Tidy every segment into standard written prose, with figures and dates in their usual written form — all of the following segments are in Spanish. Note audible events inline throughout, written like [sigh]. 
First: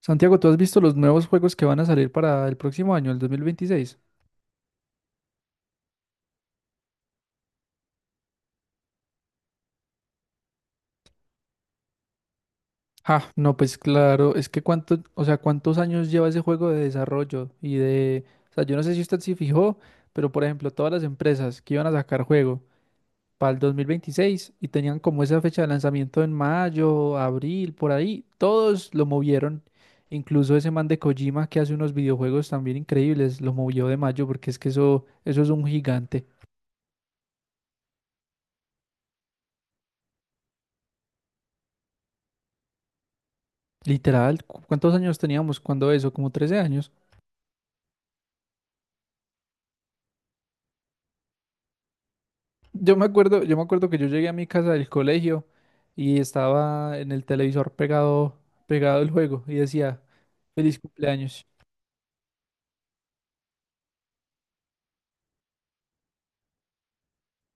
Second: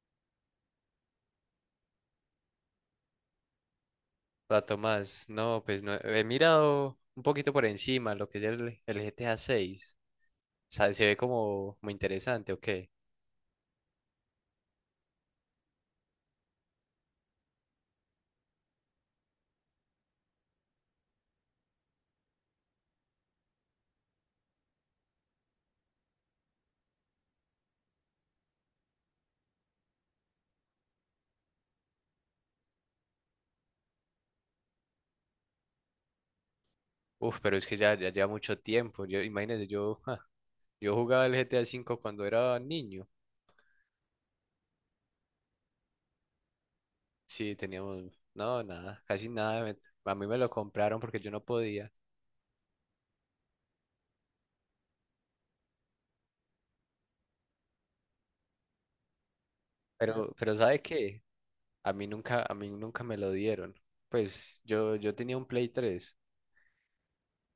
Santiago, ¿tú has visto los nuevos juegos que van a salir para el próximo año, el 2026? Hola, más, no, pues no, he mirado un poquito por encima lo que es el GTA 6. Se ve como muy interesante, ok. Ah, no, pues claro, es que cuánto, o sea, cuántos años lleva ese juego de desarrollo y de, o sea, yo no sé si usted se fijó, pero por ejemplo, todas las empresas que iban a sacar juego para el 2026 y tenían como esa fecha de lanzamiento en mayo, abril, por ahí, todos lo movieron. Incluso ese man de Kojima que hace unos videojuegos también increíbles, lo movió de mayo porque es que eso es un gigante. Uf, pero es que ya lleva mucho tiempo. Yo, imagínate, yo jugaba el GTA 5 cuando era niño. Literal, ¿cuántos años teníamos cuando eso? Como 13 años. Sí, teníamos, no, nada, casi nada. A mí me lo compraron porque yo no podía. Yo me acuerdo que yo llegué a mi casa del colegio y estaba en el televisor pegado el juego y decía, Pero feliz ¿sabe qué? cumpleaños. A mí nunca, me lo dieron. Pues yo tenía un Play 3.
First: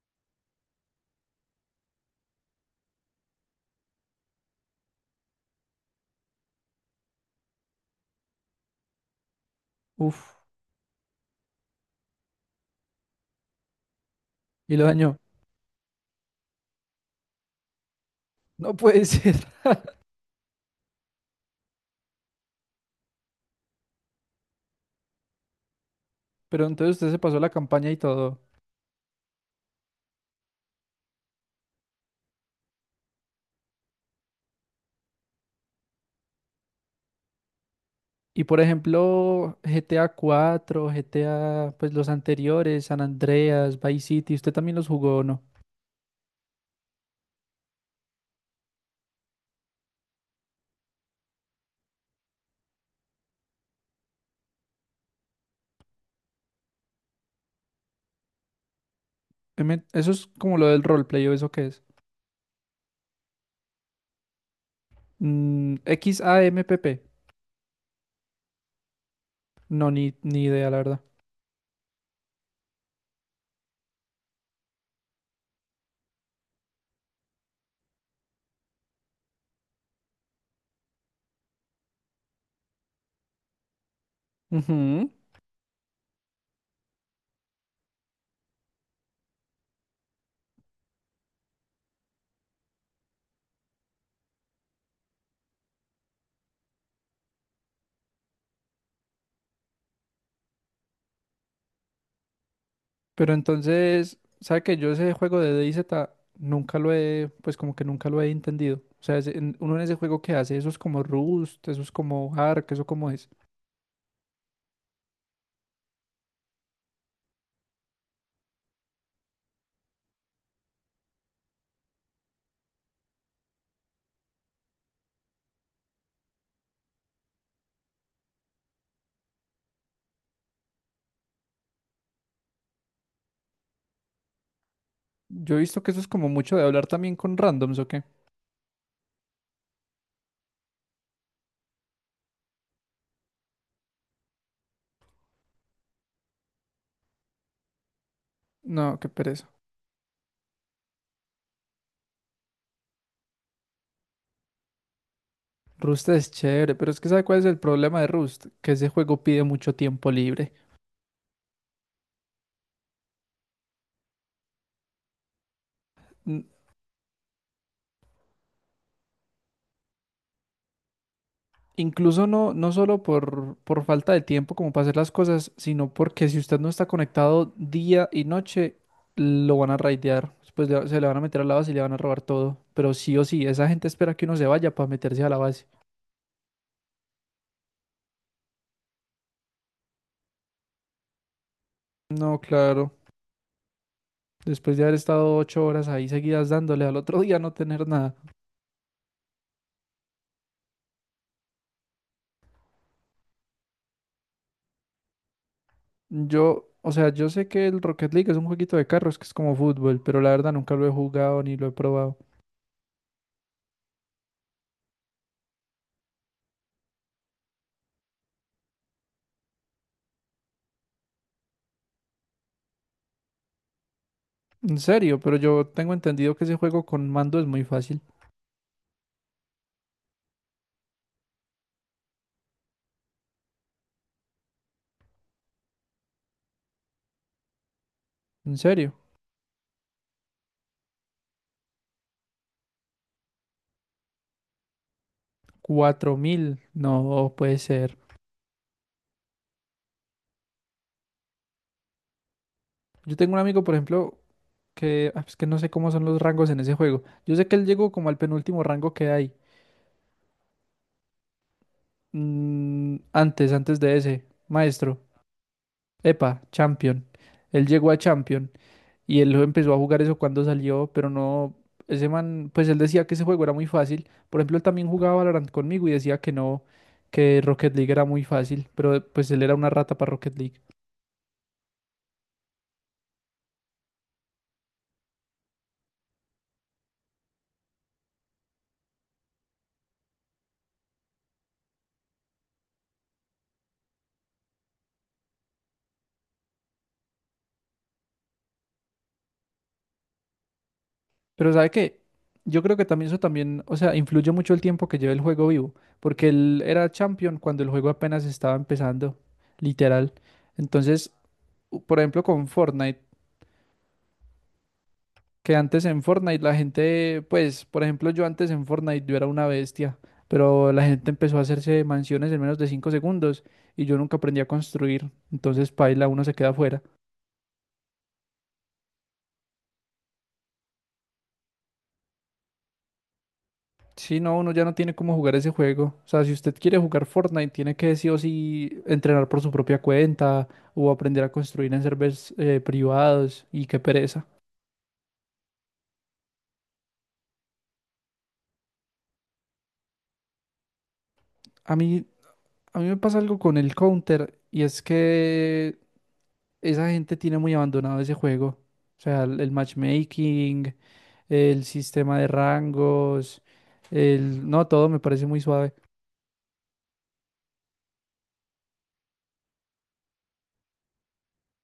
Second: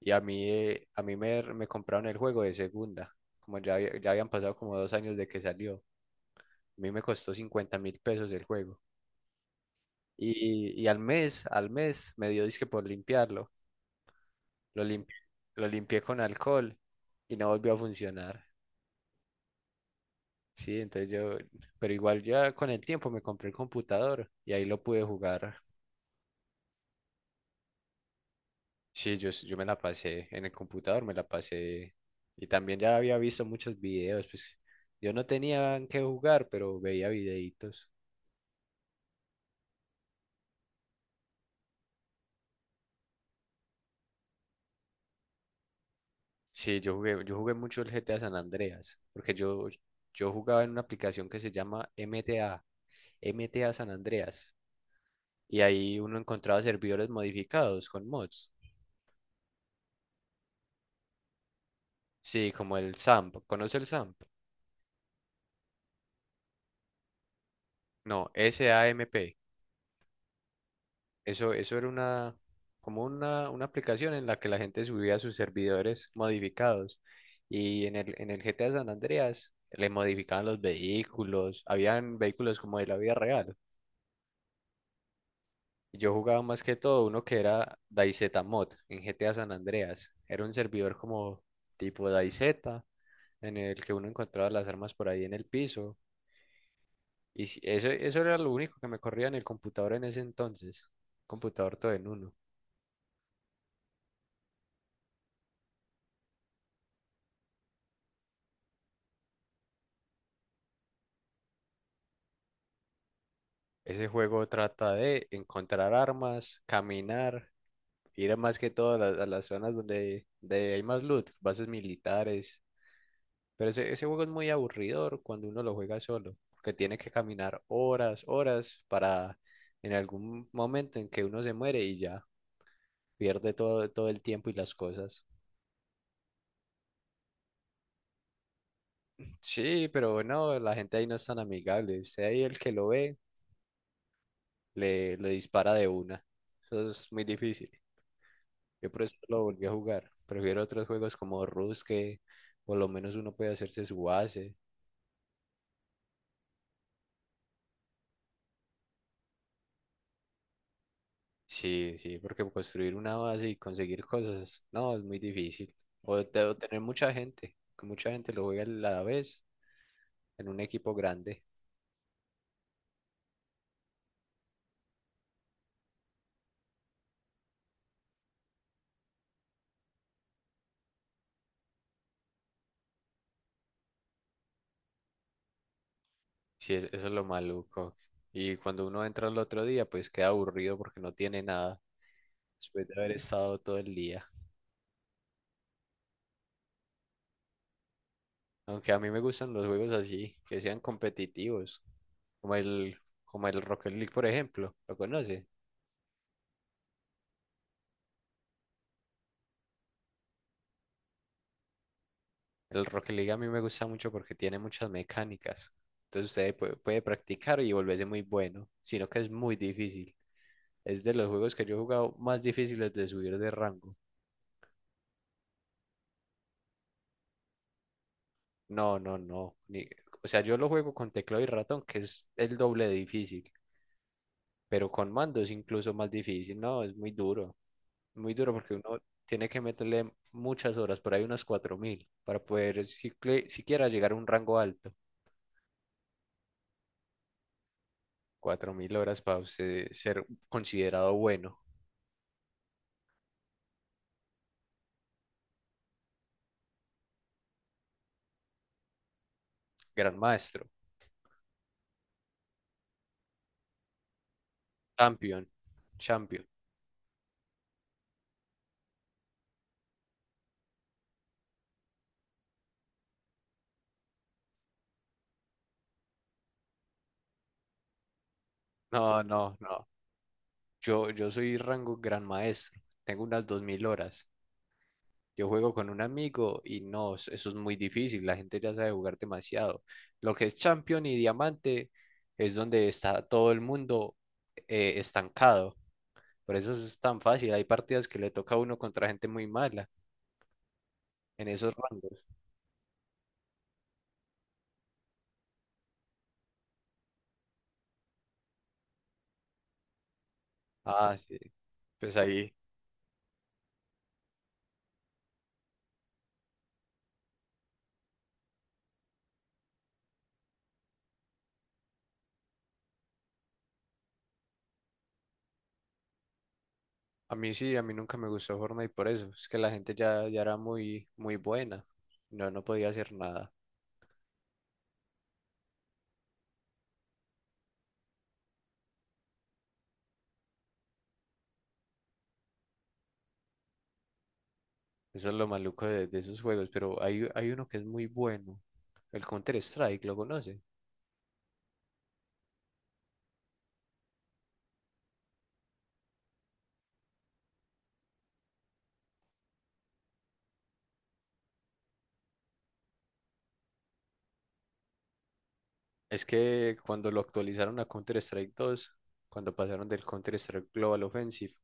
Y a mí me compraron el juego de segunda, como ya, ya habían pasado como dos años de que salió. A mí me costó 50.000 pesos el juego. Uf, Y al mes, me dio disque por limpiarlo. y Lo lo limpié, dañó. lo limpié con alcohol y no volvió a funcionar. No puede ser. [laughs] Sí, entonces pero igual ya con el tiempo me compré el computador y ahí lo pude jugar. Pero entonces usted se pasó la campaña y todo. Sí, yo me la pasé en el computador, me la pasé. Y también ya había visto muchos videos, pues yo no tenía en qué jugar, pero veía videitos. Y por ejemplo, GTA 4, GTA, pues los anteriores, San Andreas, Vice City, ¿usted también los jugó o no? Sí, yo jugué mucho el GTA San Andreas, porque yo jugaba en una aplicación que se llama MTA, MTA San Andreas, y ahí uno encontraba servidores modificados con mods. Eso es como lo del roleplay, ¿o eso qué es? Sí, como el SAMP, ¿conoce el SAMP? Mm, XAMPP. No, SAMP. No, ni idea, la verdad. Eso, eso era una aplicación en la que la gente subía sus servidores modificados. Y en el GTA San Andreas le modificaban los vehículos. Habían vehículos como de la vida real. Ujú. Y yo jugaba más que todo uno que era DayZ Mod en GTA San Andreas. Era un servidor como tipo DayZ en el que uno encontraba las armas por ahí en el piso. Y eso, eso era lo único que me corría en el computador en ese entonces. Computador todo en uno. Pero entonces, ¿sabe que yo ese juego de DayZ nunca lo he, pues como que nunca lo he entendido? O sea, uno en ese juego que hace, eso es como Rust, eso es como Ark, eso como es. Ese juego trata de encontrar armas, caminar, ir a más que todo a las zonas donde hay más loot, bases militares. Pero ese juego es muy aburridor cuando uno lo juega solo, porque tiene que caminar horas, horas para en algún momento en que uno se muere y ya pierde todo, todo el tiempo y las cosas. Yo he visto que eso es como mucho de hablar también con randoms, ¿o qué? Sí, pero no, la gente ahí no es tan amigable. Sea ahí el que lo ve, le dispara de una. Eso es muy difícil. Yo No, por qué eso no lo pereza. volví a jugar. Prefiero otros juegos como Rust que por lo menos uno puede hacerse su base. Rust es chévere, pero es que ¿sabe cuál es el problema de Rust? Que ese juego pide mucho tiempo libre. Sí, sí, porque construir una base y conseguir cosas, no, es muy difícil. O tener mucha gente, que mucha gente lo juega a la vez en un equipo grande. Incluso no solo por falta de tiempo como para hacer las cosas, sino porque si usted no está conectado día y noche, lo van a raidear. Se le van a meter a la base y le van a robar todo. Pero sí o sí, esa gente espera que uno se vaya para meterse a la base. Sí, eso es lo maluco. Y cuando uno entra al otro día, pues queda aburrido porque no tiene nada No, después claro. de haber estado todo el día. Después de haber estado 8 horas ahí seguidas dándole al otro [laughs] día no tener nada. Aunque a mí me gustan los juegos así, que sean competitivos, como el, como el Rocket League, por ejemplo. ¿Lo conoce? Yo, o sea, yo sé que el Rocket League es un jueguito de carros que es como fútbol, pero la verdad nunca lo he jugado ni lo he probado. El Rocket League a mí me gusta mucho porque tiene muchas mecánicas. Entonces usted puede practicar y volverse muy bueno, sino que es muy difícil. Es de los juegos que yo he jugado más difíciles de subir de rango. En serio, pero yo tengo entendido que ese juego con mando es muy fácil. No, no, no. O sea, yo lo juego con teclado y ratón, que es el doble de difícil, pero con mando es incluso más difícil. No, es muy duro. Muy duro En porque serio. uno tiene que meterle muchas horas, por ahí unas 4.000, para poder siquiera llegar a un rango alto. 4.000, no puede ser. 4.000 horas para usted ser considerado bueno, Yo tengo un amigo, por ejemplo, que ah, es que no sé cómo son los rangos en ese juego. Yo sé que él llegó como al penúltimo rango que hay. gran maestro, Mm, antes de ese, maestro. champion, Epa, champion. champion. Él llegó a champion y él empezó a jugar eso cuando salió, pero no. Ese man, pues él decía que ese juego era muy fácil. Por ejemplo, él también jugaba Valorant conmigo y decía que no, que Rocket League era muy fácil, pero No, pues él era no, una no. rata para Rocket League. Yo soy rango gran maestro. Tengo unas 2.000 horas. Yo juego con un amigo y no, eso es muy difícil. La gente ya sabe jugar demasiado. Lo que es champion y diamante es donde está todo el mundo estancado. Por eso es tan fácil. Hay partidas que le toca a uno contra gente muy mala en Pero sabe esos que rangos. yo creo que también eso también, o sea, influye mucho el tiempo que lleva el juego vivo, porque él era champion cuando el juego apenas estaba empezando, literal. Entonces, Ah, sí. Por Pues ejemplo, con ahí. Fortnite, que antes en Fortnite la gente, pues, por ejemplo, yo antes en Fortnite yo era una bestia, pero la gente empezó a hacerse mansiones en menos de 5 segundos y yo nunca aprendí a construir, entonces paila, uno se queda fuera. A mí sí, a mí nunca me gustó Fortnite por eso. Es que la gente ya era muy, muy buena. No, no podía hacer nada. Sí, no, uno ya no tiene cómo jugar ese juego. O sea, si usted quiere jugar Fortnite, tiene que sí o sí entrenar por su propia cuenta o aprender a construir en servers privados y qué pereza. Eso es lo maluco de esos juegos. Pero hay uno que es muy bueno. El Counter-Strike, ¿lo conoce? A mí, a mí me pasa algo con el Counter y es que esa gente tiene muy abandonado ese juego. O sea, el matchmaking, el sistema de rangos, el... No, todo me parece muy suave. Es que cuando lo actualizaron a Counter-Strike 2, cuando pasaron del Counter-Strike Global Offensive,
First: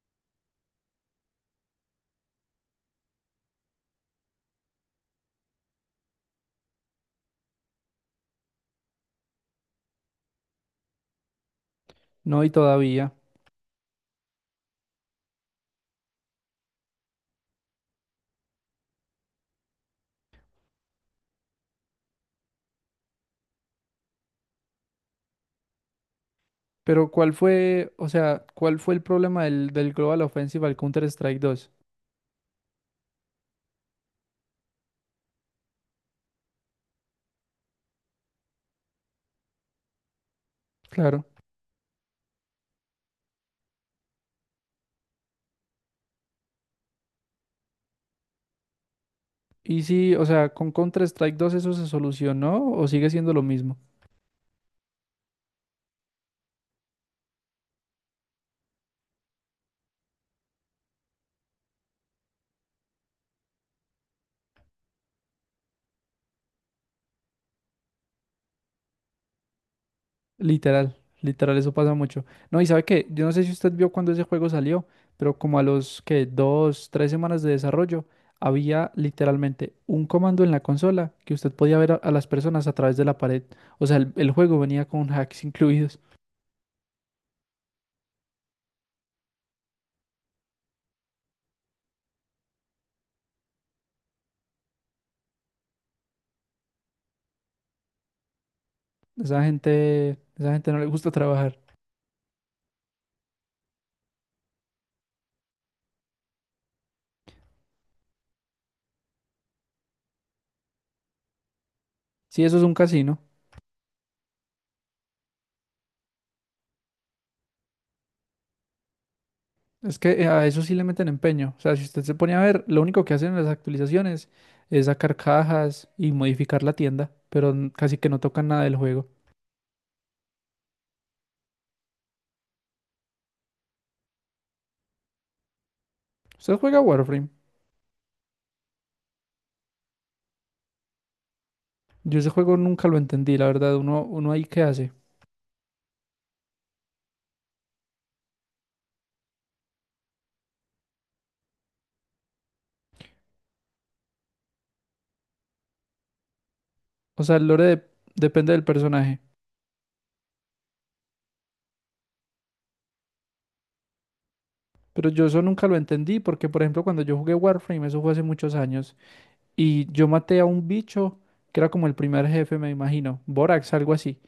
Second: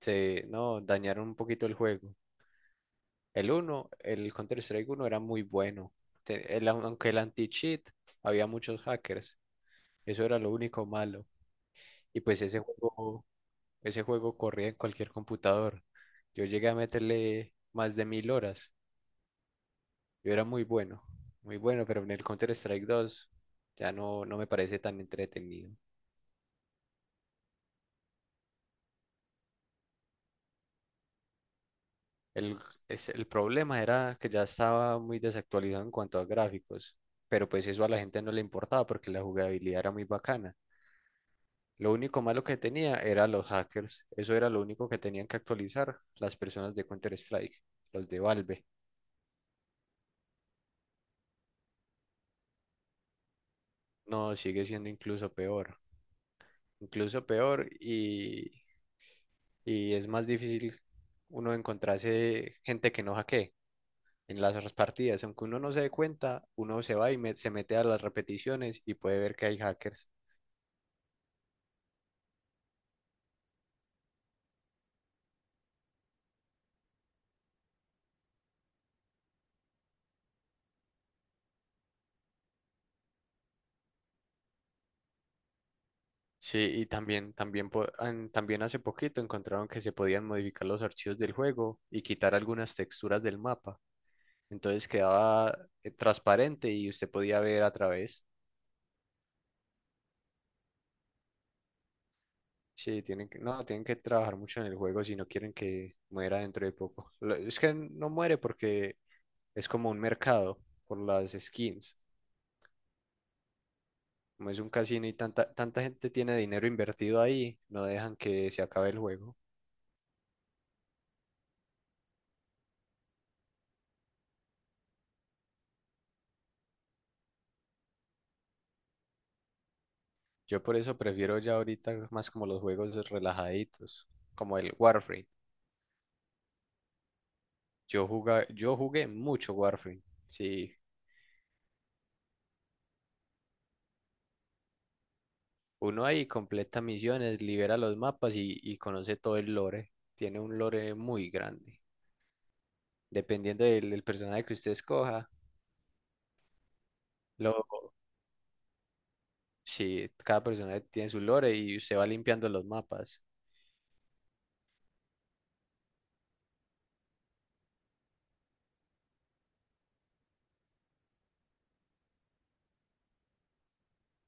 se, no, dañaron un poquito el juego. El Counter-Strike uno era muy bueno. Aunque el anti-cheat, había muchos hackers. Eso era lo único malo. Y pues No, y ese todavía. juego Ese juego corría en cualquier computador. Yo llegué a meterle más de 1.000 horas. Yo era muy bueno, muy bueno, pero en el Counter-Strike 2 ya no, no me parece tan entretenido. Pero ¿cuál fue, o sea, cuál fue el problema del Global Offensive al Counter-Strike 2? El, el problema era que ya estaba muy desactualizado en cuanto a gráficos, pero pues eso a la gente no le importaba porque la jugabilidad era muy bacana. Claro. Lo único malo que tenía era los hackers. Eso era lo único que tenían que actualizar las personas de Counter-Strike, los de Valve. Y sí, o sea, con Counter-Strike 2 eso se solucionó o sigue siendo lo mismo. No, sigue siendo incluso peor, incluso peor, y es más difícil uno encontrarse gente que no hackee en las otras partidas. Aunque uno no se dé cuenta, uno se va y se mete a las repeticiones y puede ver que hay hackers. Literal, literal, eso pasa mucho. No, y sabe qué, yo no sé si usted vio cuando ese juego salió, pero como a los que dos, tres semanas de desarrollo, había literalmente un comando en la consola que usted podía ver a las personas a través de la pared. O sea, el juego venía con [laughs] hacks incluidos. Sí, y también hace poquito encontraron que se podían modificar los archivos del juego y quitar algunas texturas del mapa. Entonces quedaba transparente y usted podía ver a través. Esa gente, esa gente no le gusta trabajar. Sí, tienen que, no, tienen que trabajar mucho en el juego si no quieren que muera dentro de poco. [laughs] Es que no muere porque es como un mercado por las skins. Sí, eso es un casino. Como es un casino y tanta, tanta gente tiene dinero invertido ahí, no dejan que se acabe el juego. Es que a eso sí le meten empeño. O sea, si usted se pone a ver, lo único que hacen en las actualizaciones es sacar cajas y modificar la tienda, pero casi que no tocan nada del juego. Yo por eso prefiero ya ahorita más como los juegos relajaditos, como el Warframe. ¿Usted juega Warframe? Yo jugué mucho Warframe. Sí, Yo ese juego nunca lo entendí, la verdad. Uno ahí qué hace. uno ahí completa misiones, libera los mapas y conoce todo el lore. Tiene un lore muy grande, dependiendo del personaje que usted escoja. O sea, Lo, depende del personaje. sí, cada personaje tiene su lore y usted va limpiando los mapas. Pero yo eso nunca lo entendí porque, por ejemplo, cuando yo jugué Warframe, eso fue hace muchos años, y yo maté a un bicho que era como el primer jefe, me imagino, Borax, algo así.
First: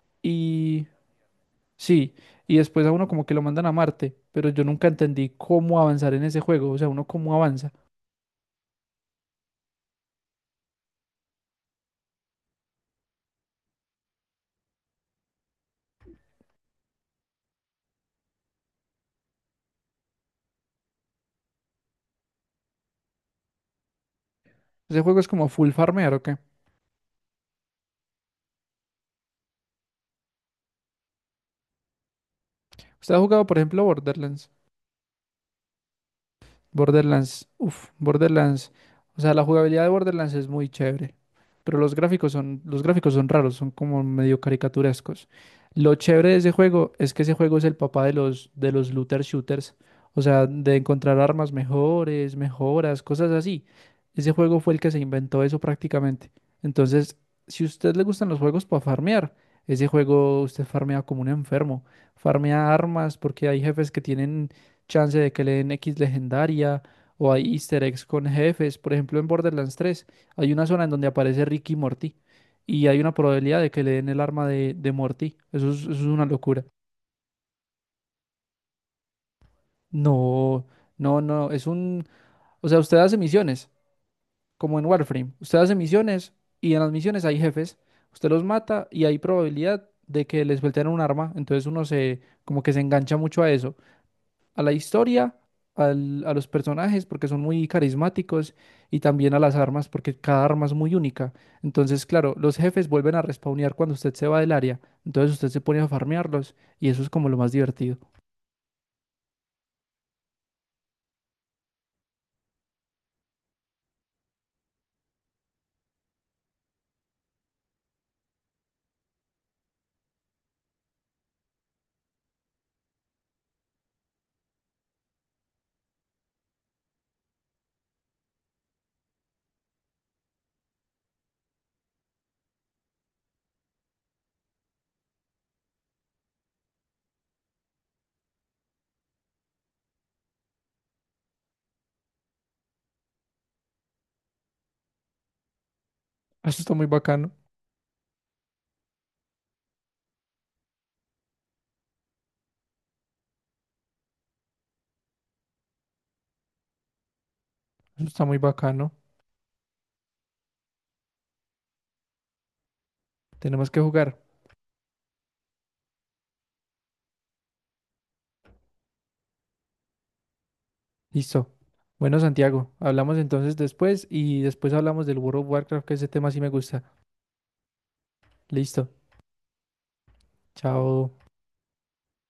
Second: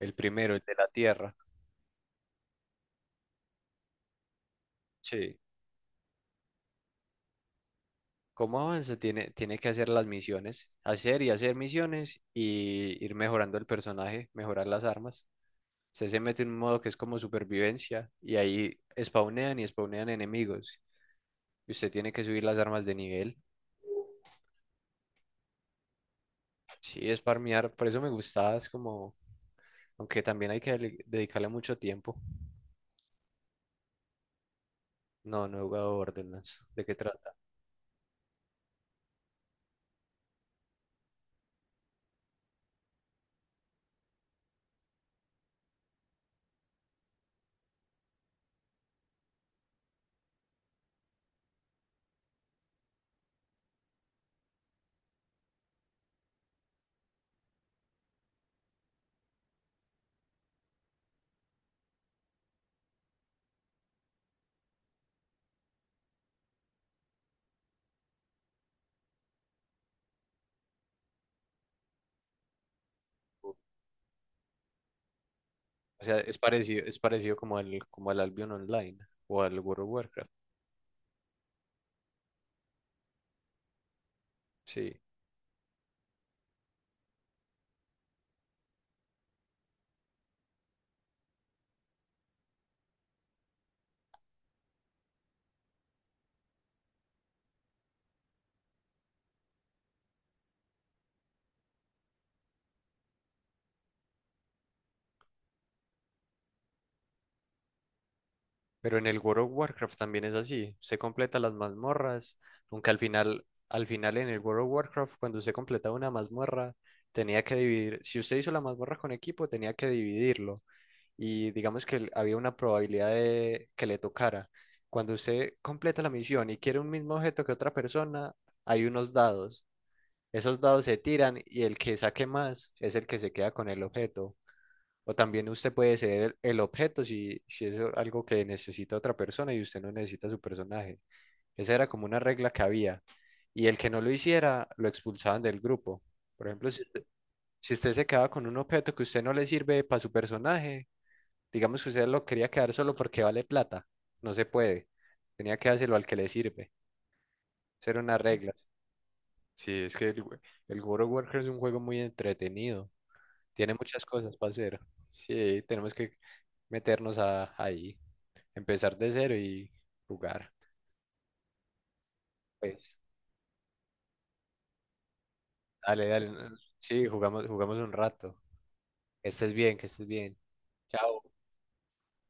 El primero, el de y la Tierra. Sí, y después a uno como que lo mandan a Marte, pero yo nunca entendí Sí. cómo avanzar en ese juego, o sea, uno cómo avanza. ¿Cómo avanza? Tiene que hacer las misiones, hacer y hacer misiones y ir mejorando el personaje, mejorar las armas. Usted se mete en un modo que es como supervivencia y ahí spawnean y spawnean enemigos. Y usted tiene que subir las armas de nivel. Ese juego es como full farmear, ¿o qué? Sí, es farmear, por eso me gustaba, es como, aunque también hay que dedicarle mucho tiempo. ¿Usted ha jugado, por ejemplo, Borderlands? No, no he jugado Borderlands. ¿De qué trata? Borderlands, o sea, la jugabilidad de Borderlands es muy chévere, pero los gráficos son raros, son como medio caricaturescos. Lo chévere de ese juego es que ese juego es el papá de de los looter shooters, o sea, de encontrar armas mejores, mejoras, cosas así. Ese juego fue el que se inventó eso prácticamente. Entonces, si a usted le gustan los juegos para farmear, ese juego usted farmea como un enfermo, farmea armas porque hay jefes que tienen chance de que le den X legendaria o hay easter eggs con jefes. Por ejemplo, en Borderlands 3 hay una zona en donde aparece Ricky y Morty y hay una O probabilidad de que le den el arma de Morty. Eso es sea, una locura. Es parecido como al, Albion Online o al World of Warcraft. No, no, es un... O sea, usted hace misiones, como en Sí. Warframe. Usted hace misiones y en las misiones hay jefes. Usted los mata y hay probabilidad de que les suelten un arma. Entonces uno se, como que se engancha mucho a eso, a la historia, a los personajes porque son muy carismáticos y también a las armas porque cada arma es muy única. Entonces, claro, los jefes vuelven a respawnear cuando usted se va del área. Entonces usted se pone a farmearlos y eso es como lo más divertido. [laughs] Pero en el World of Warcraft también es así. Se completa las mazmorras, aunque al final en el World of Warcraft, cuando usted completaba una mazmorra, tenía que dividir. Si usted hizo la mazmorra con equipo, tenía que dividirlo. Y digamos que había una probabilidad de que le tocara. Cuando usted completa la misión y quiere un mismo objeto que otra persona, hay unos dados. Esos dados se tiran y el que saque más es el que se queda con el objeto. O también usted puede ser el objeto si es algo que necesita otra persona y usted no necesita su personaje. Esa era como una regla que había. Y el que no lo hiciera, lo expulsaban del grupo. Por Eso ejemplo, está si, muy bacano, si usted se quedaba con un objeto que usted no le sirve para su personaje, digamos que usted lo quería quedar solo porque vale plata, no se puede. Tenía que dárselo al que le sirve. Esas eran eso unas está muy reglas. bacano. Sí, es que el World of Warcraft es un juego muy entretenido. Tenemos Tiene que muchas jugar. cosas para hacer. Sí, tenemos que meternos a, ahí, empezar de cero y jugar. Listo. Bueno, Santiago, Pues, hablamos entonces después y después hablamos del World of Warcraft, que ese dale, dale. tema sí me gusta. Sí, jugamos un rato. Listo. Que estés bien, que estés bien. Chao. Chao.